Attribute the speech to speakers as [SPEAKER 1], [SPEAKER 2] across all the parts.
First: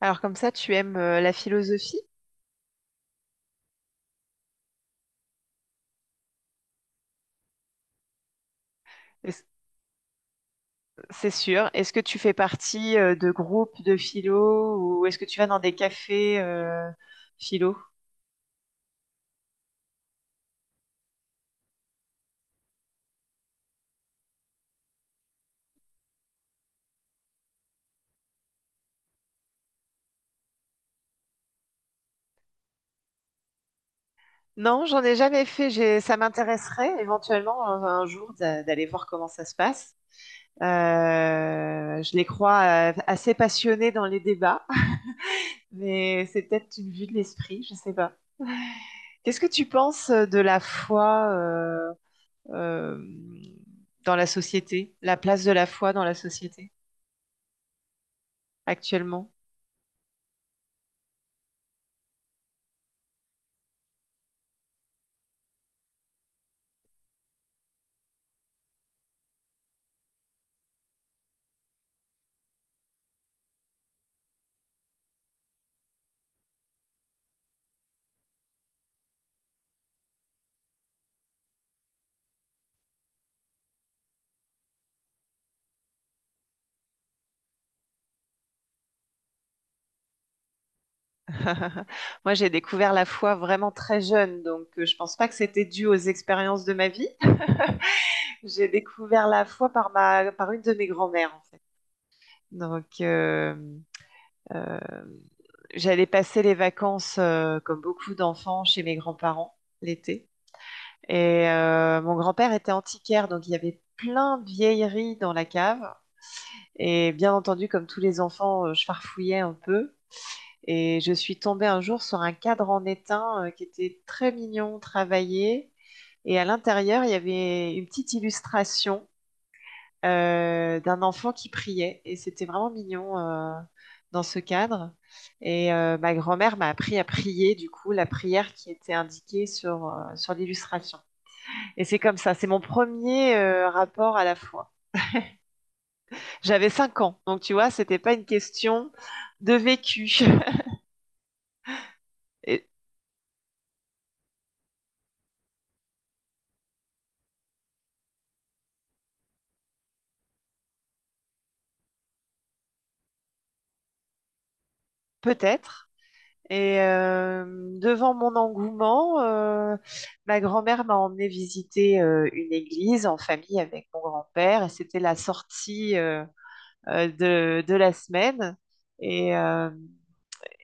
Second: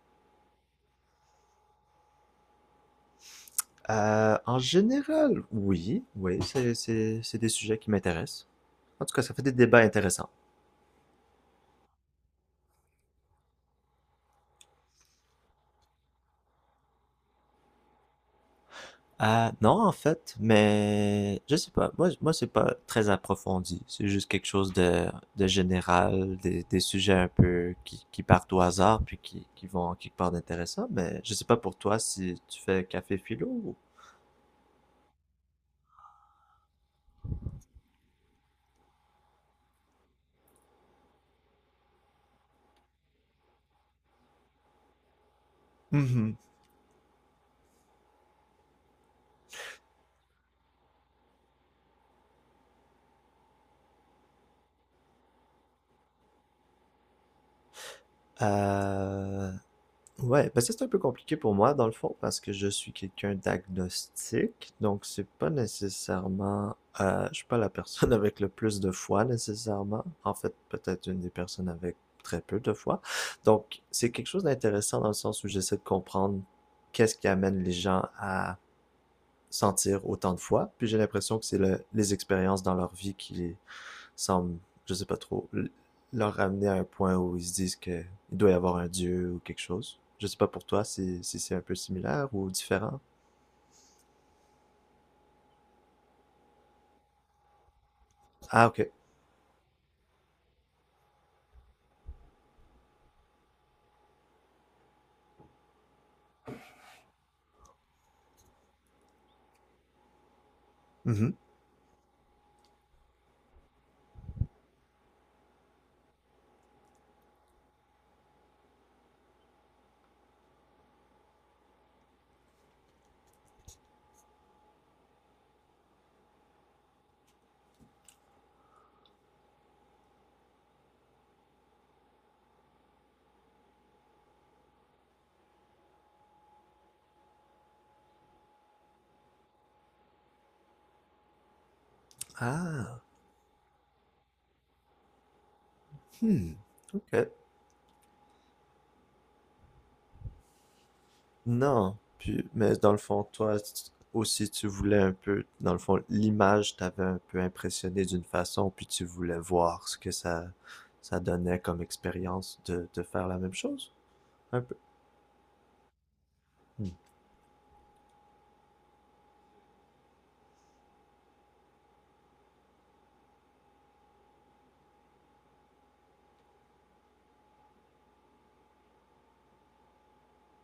[SPEAKER 1] Alors comme ça, tu aimes la philosophie?
[SPEAKER 2] En général, oui, oui, c'est des sujets qui m'intéressent. En tout cas, ça fait
[SPEAKER 1] Est-ce-
[SPEAKER 2] des débats intéressants.
[SPEAKER 1] C'est sûr. Est-ce que tu fais partie de groupes de philo ou est-ce que tu vas dans des cafés philo?
[SPEAKER 2] Ah, non, en fait, mais je sais pas. Moi, c'est pas très approfondi. C'est juste quelque chose de général, des sujets un peu qui partent au hasard puis qui vont quelque part d'intéressant. Mais je sais pas pour toi si tu fais café philo ou.
[SPEAKER 1] Non, j'en ai jamais fait. Ça m'intéresserait éventuellement un jour d'aller voir comment ça se passe. Euh, je les crois assez passionnés dans les débats, mais
[SPEAKER 2] Mhm.
[SPEAKER 1] c'est peut-être une vue de l'esprit, je sais pas. Qu'est-ce que tu penses de la foi euh, dans la société, la place de la foi dans la société? Actuellement.
[SPEAKER 2] Euh, Ouais, ben ça c'est un peu compliqué pour moi dans le fond parce que je suis quelqu'un d'agnostique, donc c'est pas nécessairement, je suis pas la personne avec le plus de foi nécessairement. En fait, peut-être une des personnes avec très peu de foi. Donc c'est quelque chose d'intéressant dans le sens où j'essaie de comprendre qu'est-ce qui amène les gens à sentir autant de foi. Puis j'ai l'impression que c'est les expériences dans leur vie qui les, semble, je sais pas trop, leur ramener à un point où ils se disent que il doit y avoir un dieu ou quelque chose. Je sais pas pour toi si, si c'est un peu similaire
[SPEAKER 1] Moi,
[SPEAKER 2] ou
[SPEAKER 1] j'ai découvert
[SPEAKER 2] différent.
[SPEAKER 1] la foi vraiment très jeune, donc je pense pas que c'était dû aux expériences de ma vie.
[SPEAKER 2] Ah,
[SPEAKER 1] J'ai
[SPEAKER 2] ok.
[SPEAKER 1] découvert la foi par par une de mes grand-mères, en fait. Donc, euh, j'allais passer les vacances, comme beaucoup d'enfants, chez mes grands-parents l'été.
[SPEAKER 2] Mhm.
[SPEAKER 1] Et mon grand-père était antiquaire, donc il y avait plein de vieilleries dans la cave. Et bien entendu, comme tous les enfants, je farfouillais un peu. Et je suis tombée un jour sur un cadre en étain qui était très mignon, travaillé. Et à l'intérieur, il y avait une petite illustration d'un enfant qui priait. Et c'était vraiment mignon dans ce cadre. Et ma grand-mère m'a appris à prier, du coup, la prière qui était indiquée sur, sur l'illustration. Et c'est comme ça, c'est mon
[SPEAKER 2] Ah,
[SPEAKER 1] premier rapport à la foi.
[SPEAKER 2] hmm.
[SPEAKER 1] J'avais cinq
[SPEAKER 2] Ok.
[SPEAKER 1] ans, donc tu vois, c'était pas une question de vécu.
[SPEAKER 2] Non. Puis,
[SPEAKER 1] Et
[SPEAKER 2] mais dans le fond, toi si tu- aussi, tu voulais un peu, dans le fond, l'image t'avait un peu impressionné d'une façon, puis tu voulais voir ce que ça donnait comme expérience de faire la même chose, un peu.
[SPEAKER 1] peut-être, et
[SPEAKER 2] Hmm.
[SPEAKER 1] devant mon engouement, ma grand-mère m'a emmené visiter une église en famille avec mon grand-père. Et c'était la sortie de la semaine. Et, euh,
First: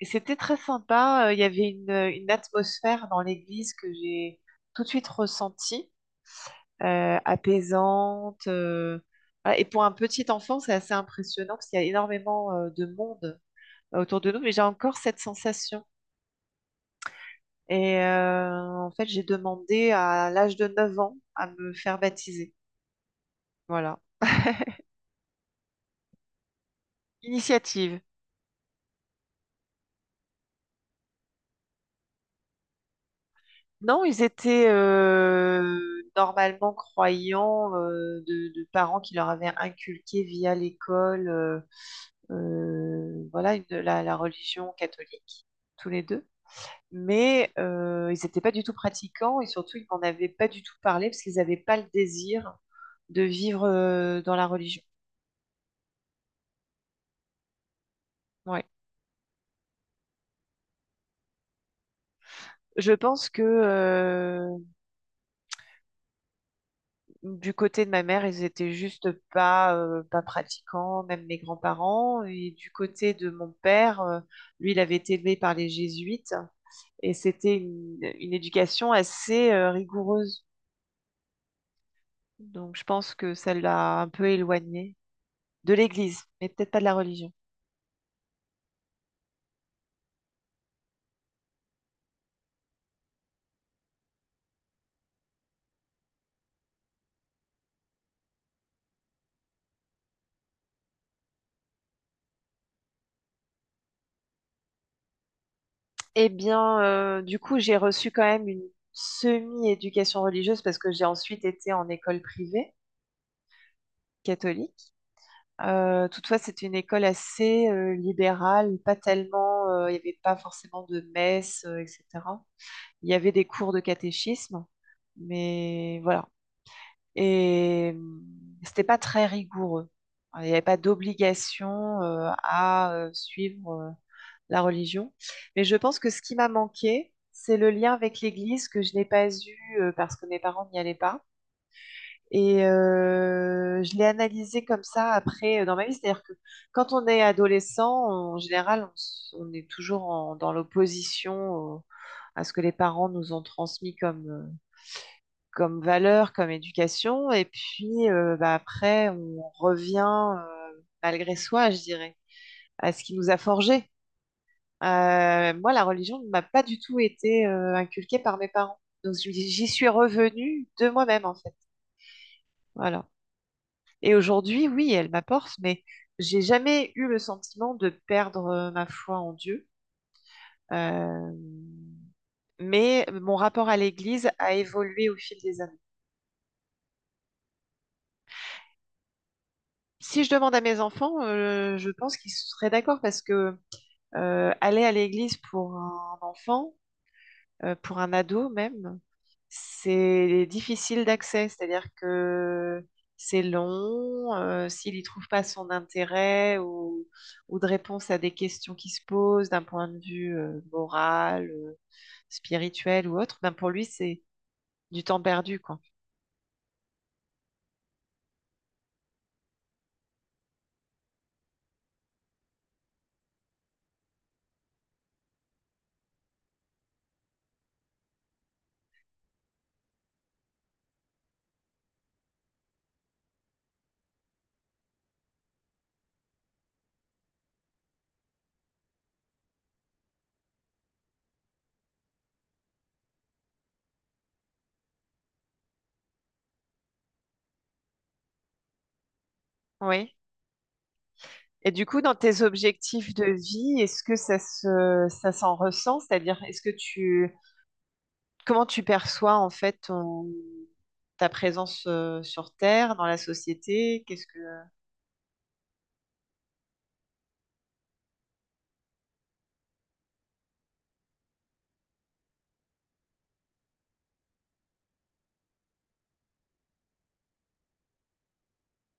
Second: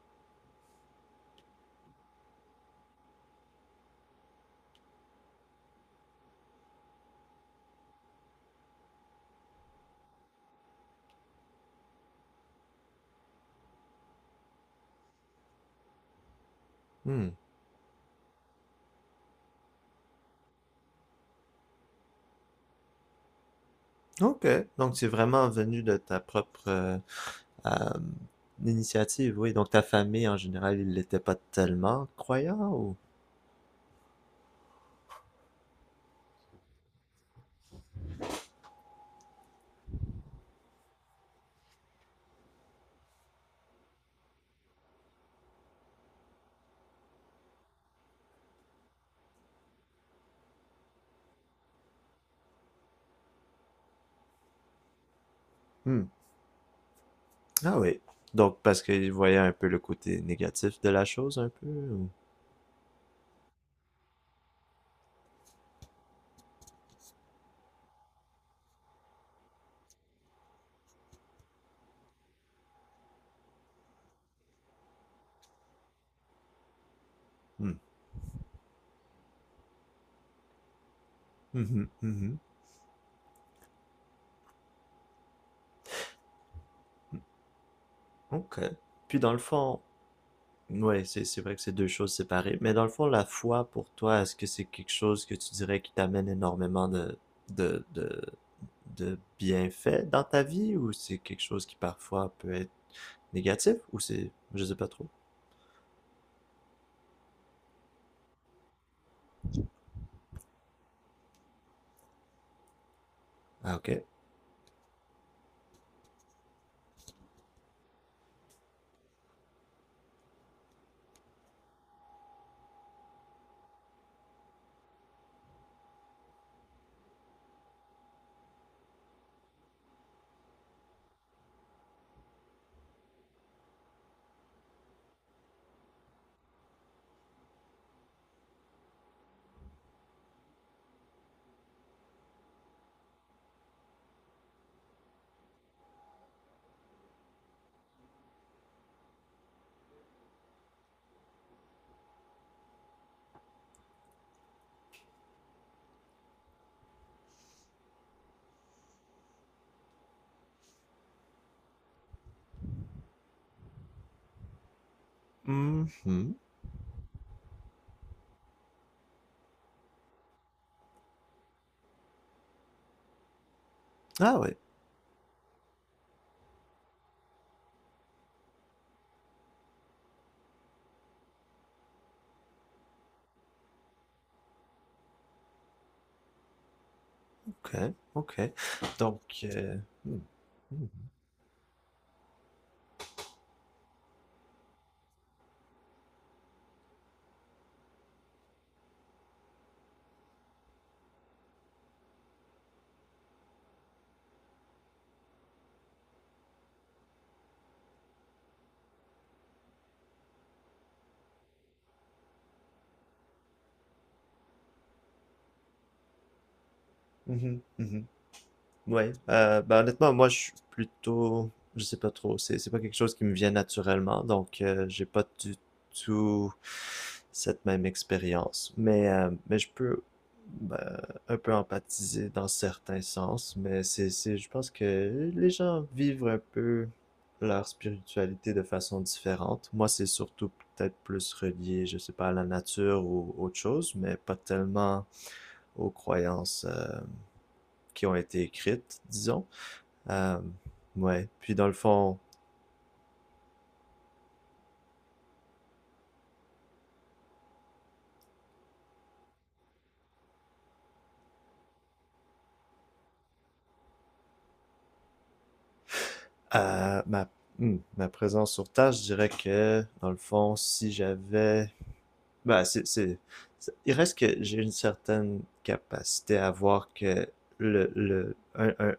[SPEAKER 1] et c'était très sympa. Il y avait une atmosphère dans l'église que j'ai tout de suite ressentie, apaisante. Voilà. Et pour un petit enfant, c'est assez impressionnant parce qu'il y a énormément de monde autour de nous. Mais j'ai encore cette sensation.
[SPEAKER 2] Hmm,
[SPEAKER 1] Et en fait, j'ai demandé à l'âge de 9 ans à me faire baptiser. Voilà.
[SPEAKER 2] OK, donc c'est vraiment venu de ta propre,
[SPEAKER 1] Initiative.
[SPEAKER 2] hem, initiative, oui, donc ta famille en général, ils n'étaient pas tellement croyants ou?
[SPEAKER 1] Non, ils étaient normalement croyants de parents qui leur avaient inculqué via l'école voilà, la religion catholique, tous les deux. Mais ils n'étaient pas du tout pratiquants et surtout, ils n'en avaient pas du tout parlé parce qu'ils n'avaient pas le désir de vivre dans la religion.
[SPEAKER 2] Hmm. Ah oui, donc
[SPEAKER 1] Ouais.
[SPEAKER 2] parce qu'ils voyaient un peu le côté négatif de la chose un peu ou?
[SPEAKER 1] Je pense que du côté de ma mère, ils étaient juste pas, pas pratiquants, même mes grands-parents. Et du côté de mon père, lui, il avait été élevé par les jésuites et c'était
[SPEAKER 2] Hmm.
[SPEAKER 1] une éducation assez rigoureuse.
[SPEAKER 2] Mmh mh. Mmh
[SPEAKER 1] Donc, je pense que ça l'a un peu éloigné de l'Église, mais peut-être pas de la religion.
[SPEAKER 2] OK, puis dans le fond. Ouais, c'est vrai que c'est deux choses séparées. Mais dans le fond, la foi pour toi, est-ce que c'est quelque chose que tu dirais qui t'amène énormément de, de, de bienfaits dans ta vie ou c'est quelque chose qui parfois peut être négatif ou c'est, je sais pas trop.
[SPEAKER 1] Eh bien, du coup, j'ai reçu quand même une semi-éducation religieuse parce que j'ai ensuite été en école privée
[SPEAKER 2] Ah, ok.
[SPEAKER 1] catholique. Toutefois, c'était une école assez libérale, pas tellement, il n'y avait pas forcément de messe, etc. Il y avait des cours de catéchisme, mais voilà. Et c'était pas très rigoureux. Enfin, il n'y avait pas d'obligation à suivre la religion. Mais je pense que ce qui m'a manqué, c'est le lien avec l'Église que je n'ai pas eu parce que mes parents n'y allaient pas. Et je l'ai analysé comme ça après dans ma vie. C'est-à-dire que quand on est adolescent, en général, on est toujours dans l'opposition à ce que les parents nous ont transmis comme, comme valeur, comme éducation. Et puis bah, après, on revient euh, malgré soi, je dirais, à ce qui nous a forgé. Moi, la religion ne
[SPEAKER 2] Mhm.
[SPEAKER 1] m'a pas du tout été inculquée par mes parents. Donc j'y suis revenue de moi-même, en fait. Voilà. Et
[SPEAKER 2] Ah ouais,
[SPEAKER 1] aujourd'hui, oui, elle m'apporte, mais j'ai jamais eu le sentiment de perdre ma foi en Dieu. Euh, mais mon rapport à l'Église a évolué au fil des années.
[SPEAKER 2] ok, ok. Donc, hmm,
[SPEAKER 1] Si je demande à mes
[SPEAKER 2] hmm,
[SPEAKER 1] enfants, je pense qu'ils seraient d'accord parce que aller à l'Église pour un enfant, pour un ado même, c'est difficile d'accès, c'est-à-dire que c'est long. S'il n'y trouve pas son intérêt ou de réponse à des questions qui se posent d'un point de vue moral, spirituel ou autre, ben pour lui, c'est du temps perdu, quoi.
[SPEAKER 2] mhm, mhm. Ouais, ben honnêtement, moi je suis plutôt, je sais pas trop, c'est pas quelque chose qui me vient naturellement, donc j'ai pas du tout cette même expérience. Mais je peux ben, un peu empathiser dans certains sens, mais c'est, je pense que les gens vivent un peu leur spiritualité de façon différente. Moi, c'est surtout peut-être plus relié, je sais pas, à la nature ou autre chose, mais pas tellement aux croyances qui ont été écrites, disons.
[SPEAKER 1] Oui.
[SPEAKER 2] Euh, ouais, puis dans
[SPEAKER 1] Et
[SPEAKER 2] le
[SPEAKER 1] du coup, dans
[SPEAKER 2] fond,
[SPEAKER 1] tes objectifs de vie, est-ce que ça se, ça s'en ressent? C'est-à-dire, est-ce que tu, comment tu perçois en fait ta présence sur Terre, dans la société? Qu'est-ce
[SPEAKER 2] euh, ma, ma présence sur tâche, je dirais que, dans le fond, si j'avais... Bah, il reste que j'ai une certaine capacité à voir que le, le, un, un,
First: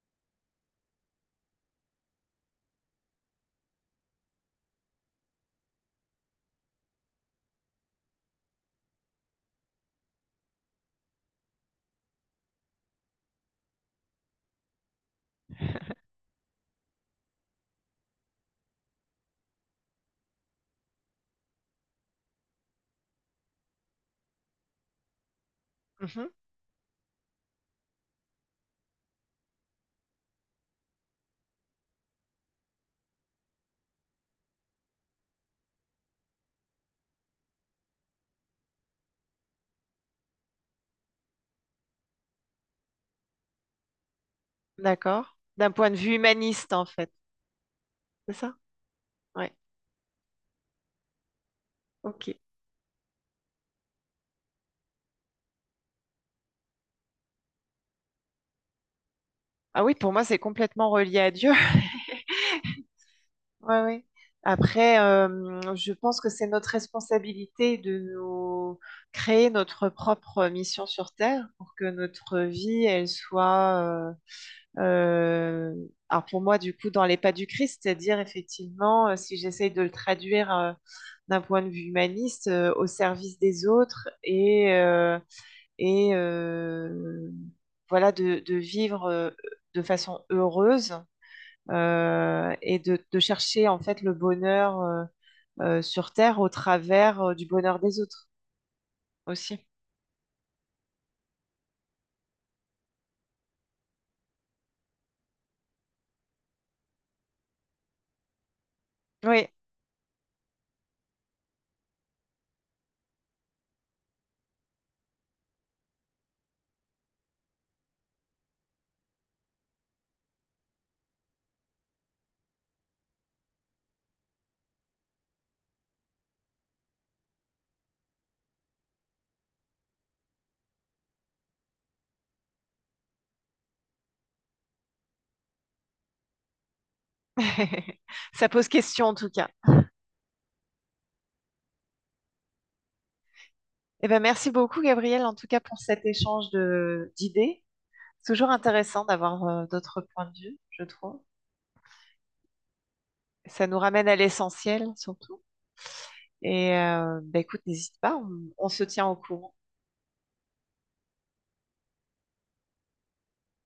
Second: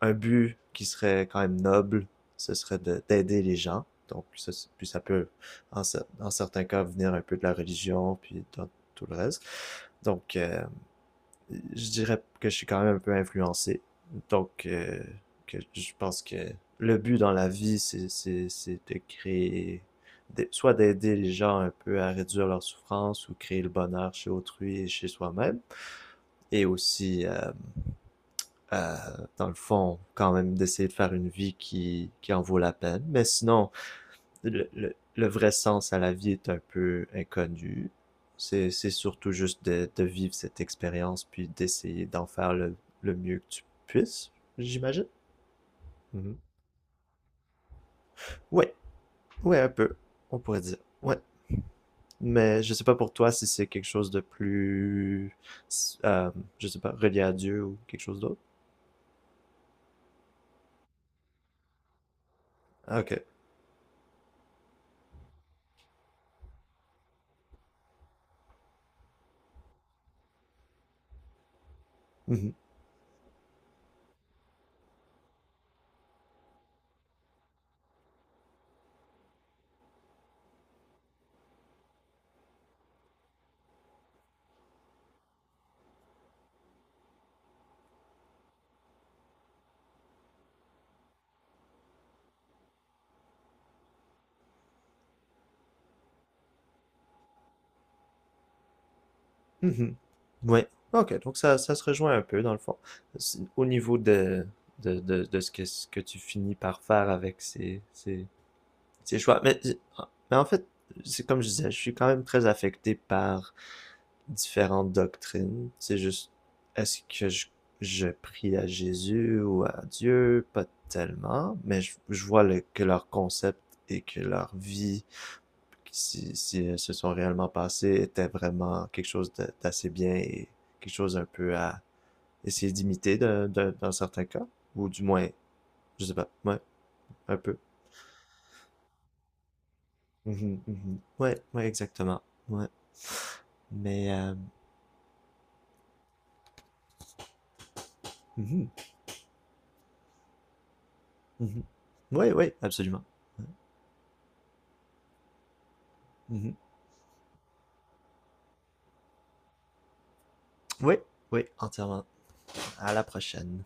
[SPEAKER 2] un but qui serait quand même noble, ce serait d'aider les gens. Donc, ça, puis ça peut, en certains cas, venir un peu de la religion, puis dans tout le reste. Donc, je dirais que je suis quand même un peu influencé. Donc, que je pense que le but dans la vie, c'est de créer, soit d'aider les gens un peu à réduire leur souffrance ou créer le bonheur chez autrui et chez soi-même.
[SPEAKER 1] que...
[SPEAKER 2] Et aussi, euh, dans le fond, quand même d'essayer de faire une vie qui en vaut la peine. Mais sinon, le vrai sens à la vie est un peu inconnu. C'est surtout juste de vivre cette expérience puis d'essayer d'en faire le mieux que tu puisses, j'imagine.
[SPEAKER 1] D'accord. D'un point de vue
[SPEAKER 2] Mhm.
[SPEAKER 1] humaniste, en fait. C'est ça?
[SPEAKER 2] Ouais,
[SPEAKER 1] Ouais.
[SPEAKER 2] ouais, un peu, on pourrait dire. Ouais,
[SPEAKER 1] Ok.
[SPEAKER 2] mais je sais pas pour toi si c'est quelque chose de plus, euh, je sais pas, relié à Dieu ou quelque chose d'autre.
[SPEAKER 1] Ah oui, pour moi, c'est complètement relié à Dieu.
[SPEAKER 2] Ah, ok.
[SPEAKER 1] Ouais, ouais. Après, je pense que c'est notre responsabilité de nous créer notre propre mission sur Terre pour que notre
[SPEAKER 2] Mhm.
[SPEAKER 1] vie, elle soit, euh, alors pour moi, du coup, dans les pas du Christ, c'est-à-dire effectivement, si j'essaye de le traduire d'un point de vue humaniste, au service des autres et euh, voilà de vivre de façon heureuse de chercher en fait le bonheur sur Terre au travers du bonheur des autres aussi.
[SPEAKER 2] Mhm. Ouais. OK, donc ça se rejoint un peu dans le fond. Au niveau de ce que tu finis par faire avec ces choix.
[SPEAKER 1] Oui,
[SPEAKER 2] Mais en fait, c'est comme je disais, je suis quand même très affecté par différentes doctrines. C'est juste, est-ce que je prie à Jésus ou à Dieu? Pas tellement, mais je vois que leur concept et que leur vie si, si elles se sont réellement passées était vraiment quelque chose d'assez bien et quelque chose un peu à essayer d'imiter dans certains cas, ou du moins, je sais pas, ouais, un peu.
[SPEAKER 1] ça pose question en tout cas.
[SPEAKER 2] Mhm, mhm. Ouais, ouais, exactement. Ouais.
[SPEAKER 1] Eh
[SPEAKER 2] Mais,
[SPEAKER 1] ben, merci beaucoup Gabriel en tout cas pour cet échange de d'idées. C'est toujours
[SPEAKER 2] mhm,
[SPEAKER 1] intéressant d'avoir d'autres points de vue, je trouve.
[SPEAKER 2] mhm. Ouais, ouais, absolument. Ouais,
[SPEAKER 1] Ça nous ramène à l'essentiel surtout.
[SPEAKER 2] mhm.
[SPEAKER 1] Et ben, écoute, n'hésite pas, on se tient au courant.
[SPEAKER 2] Ouais, ouais, entièrement. À la prochaine.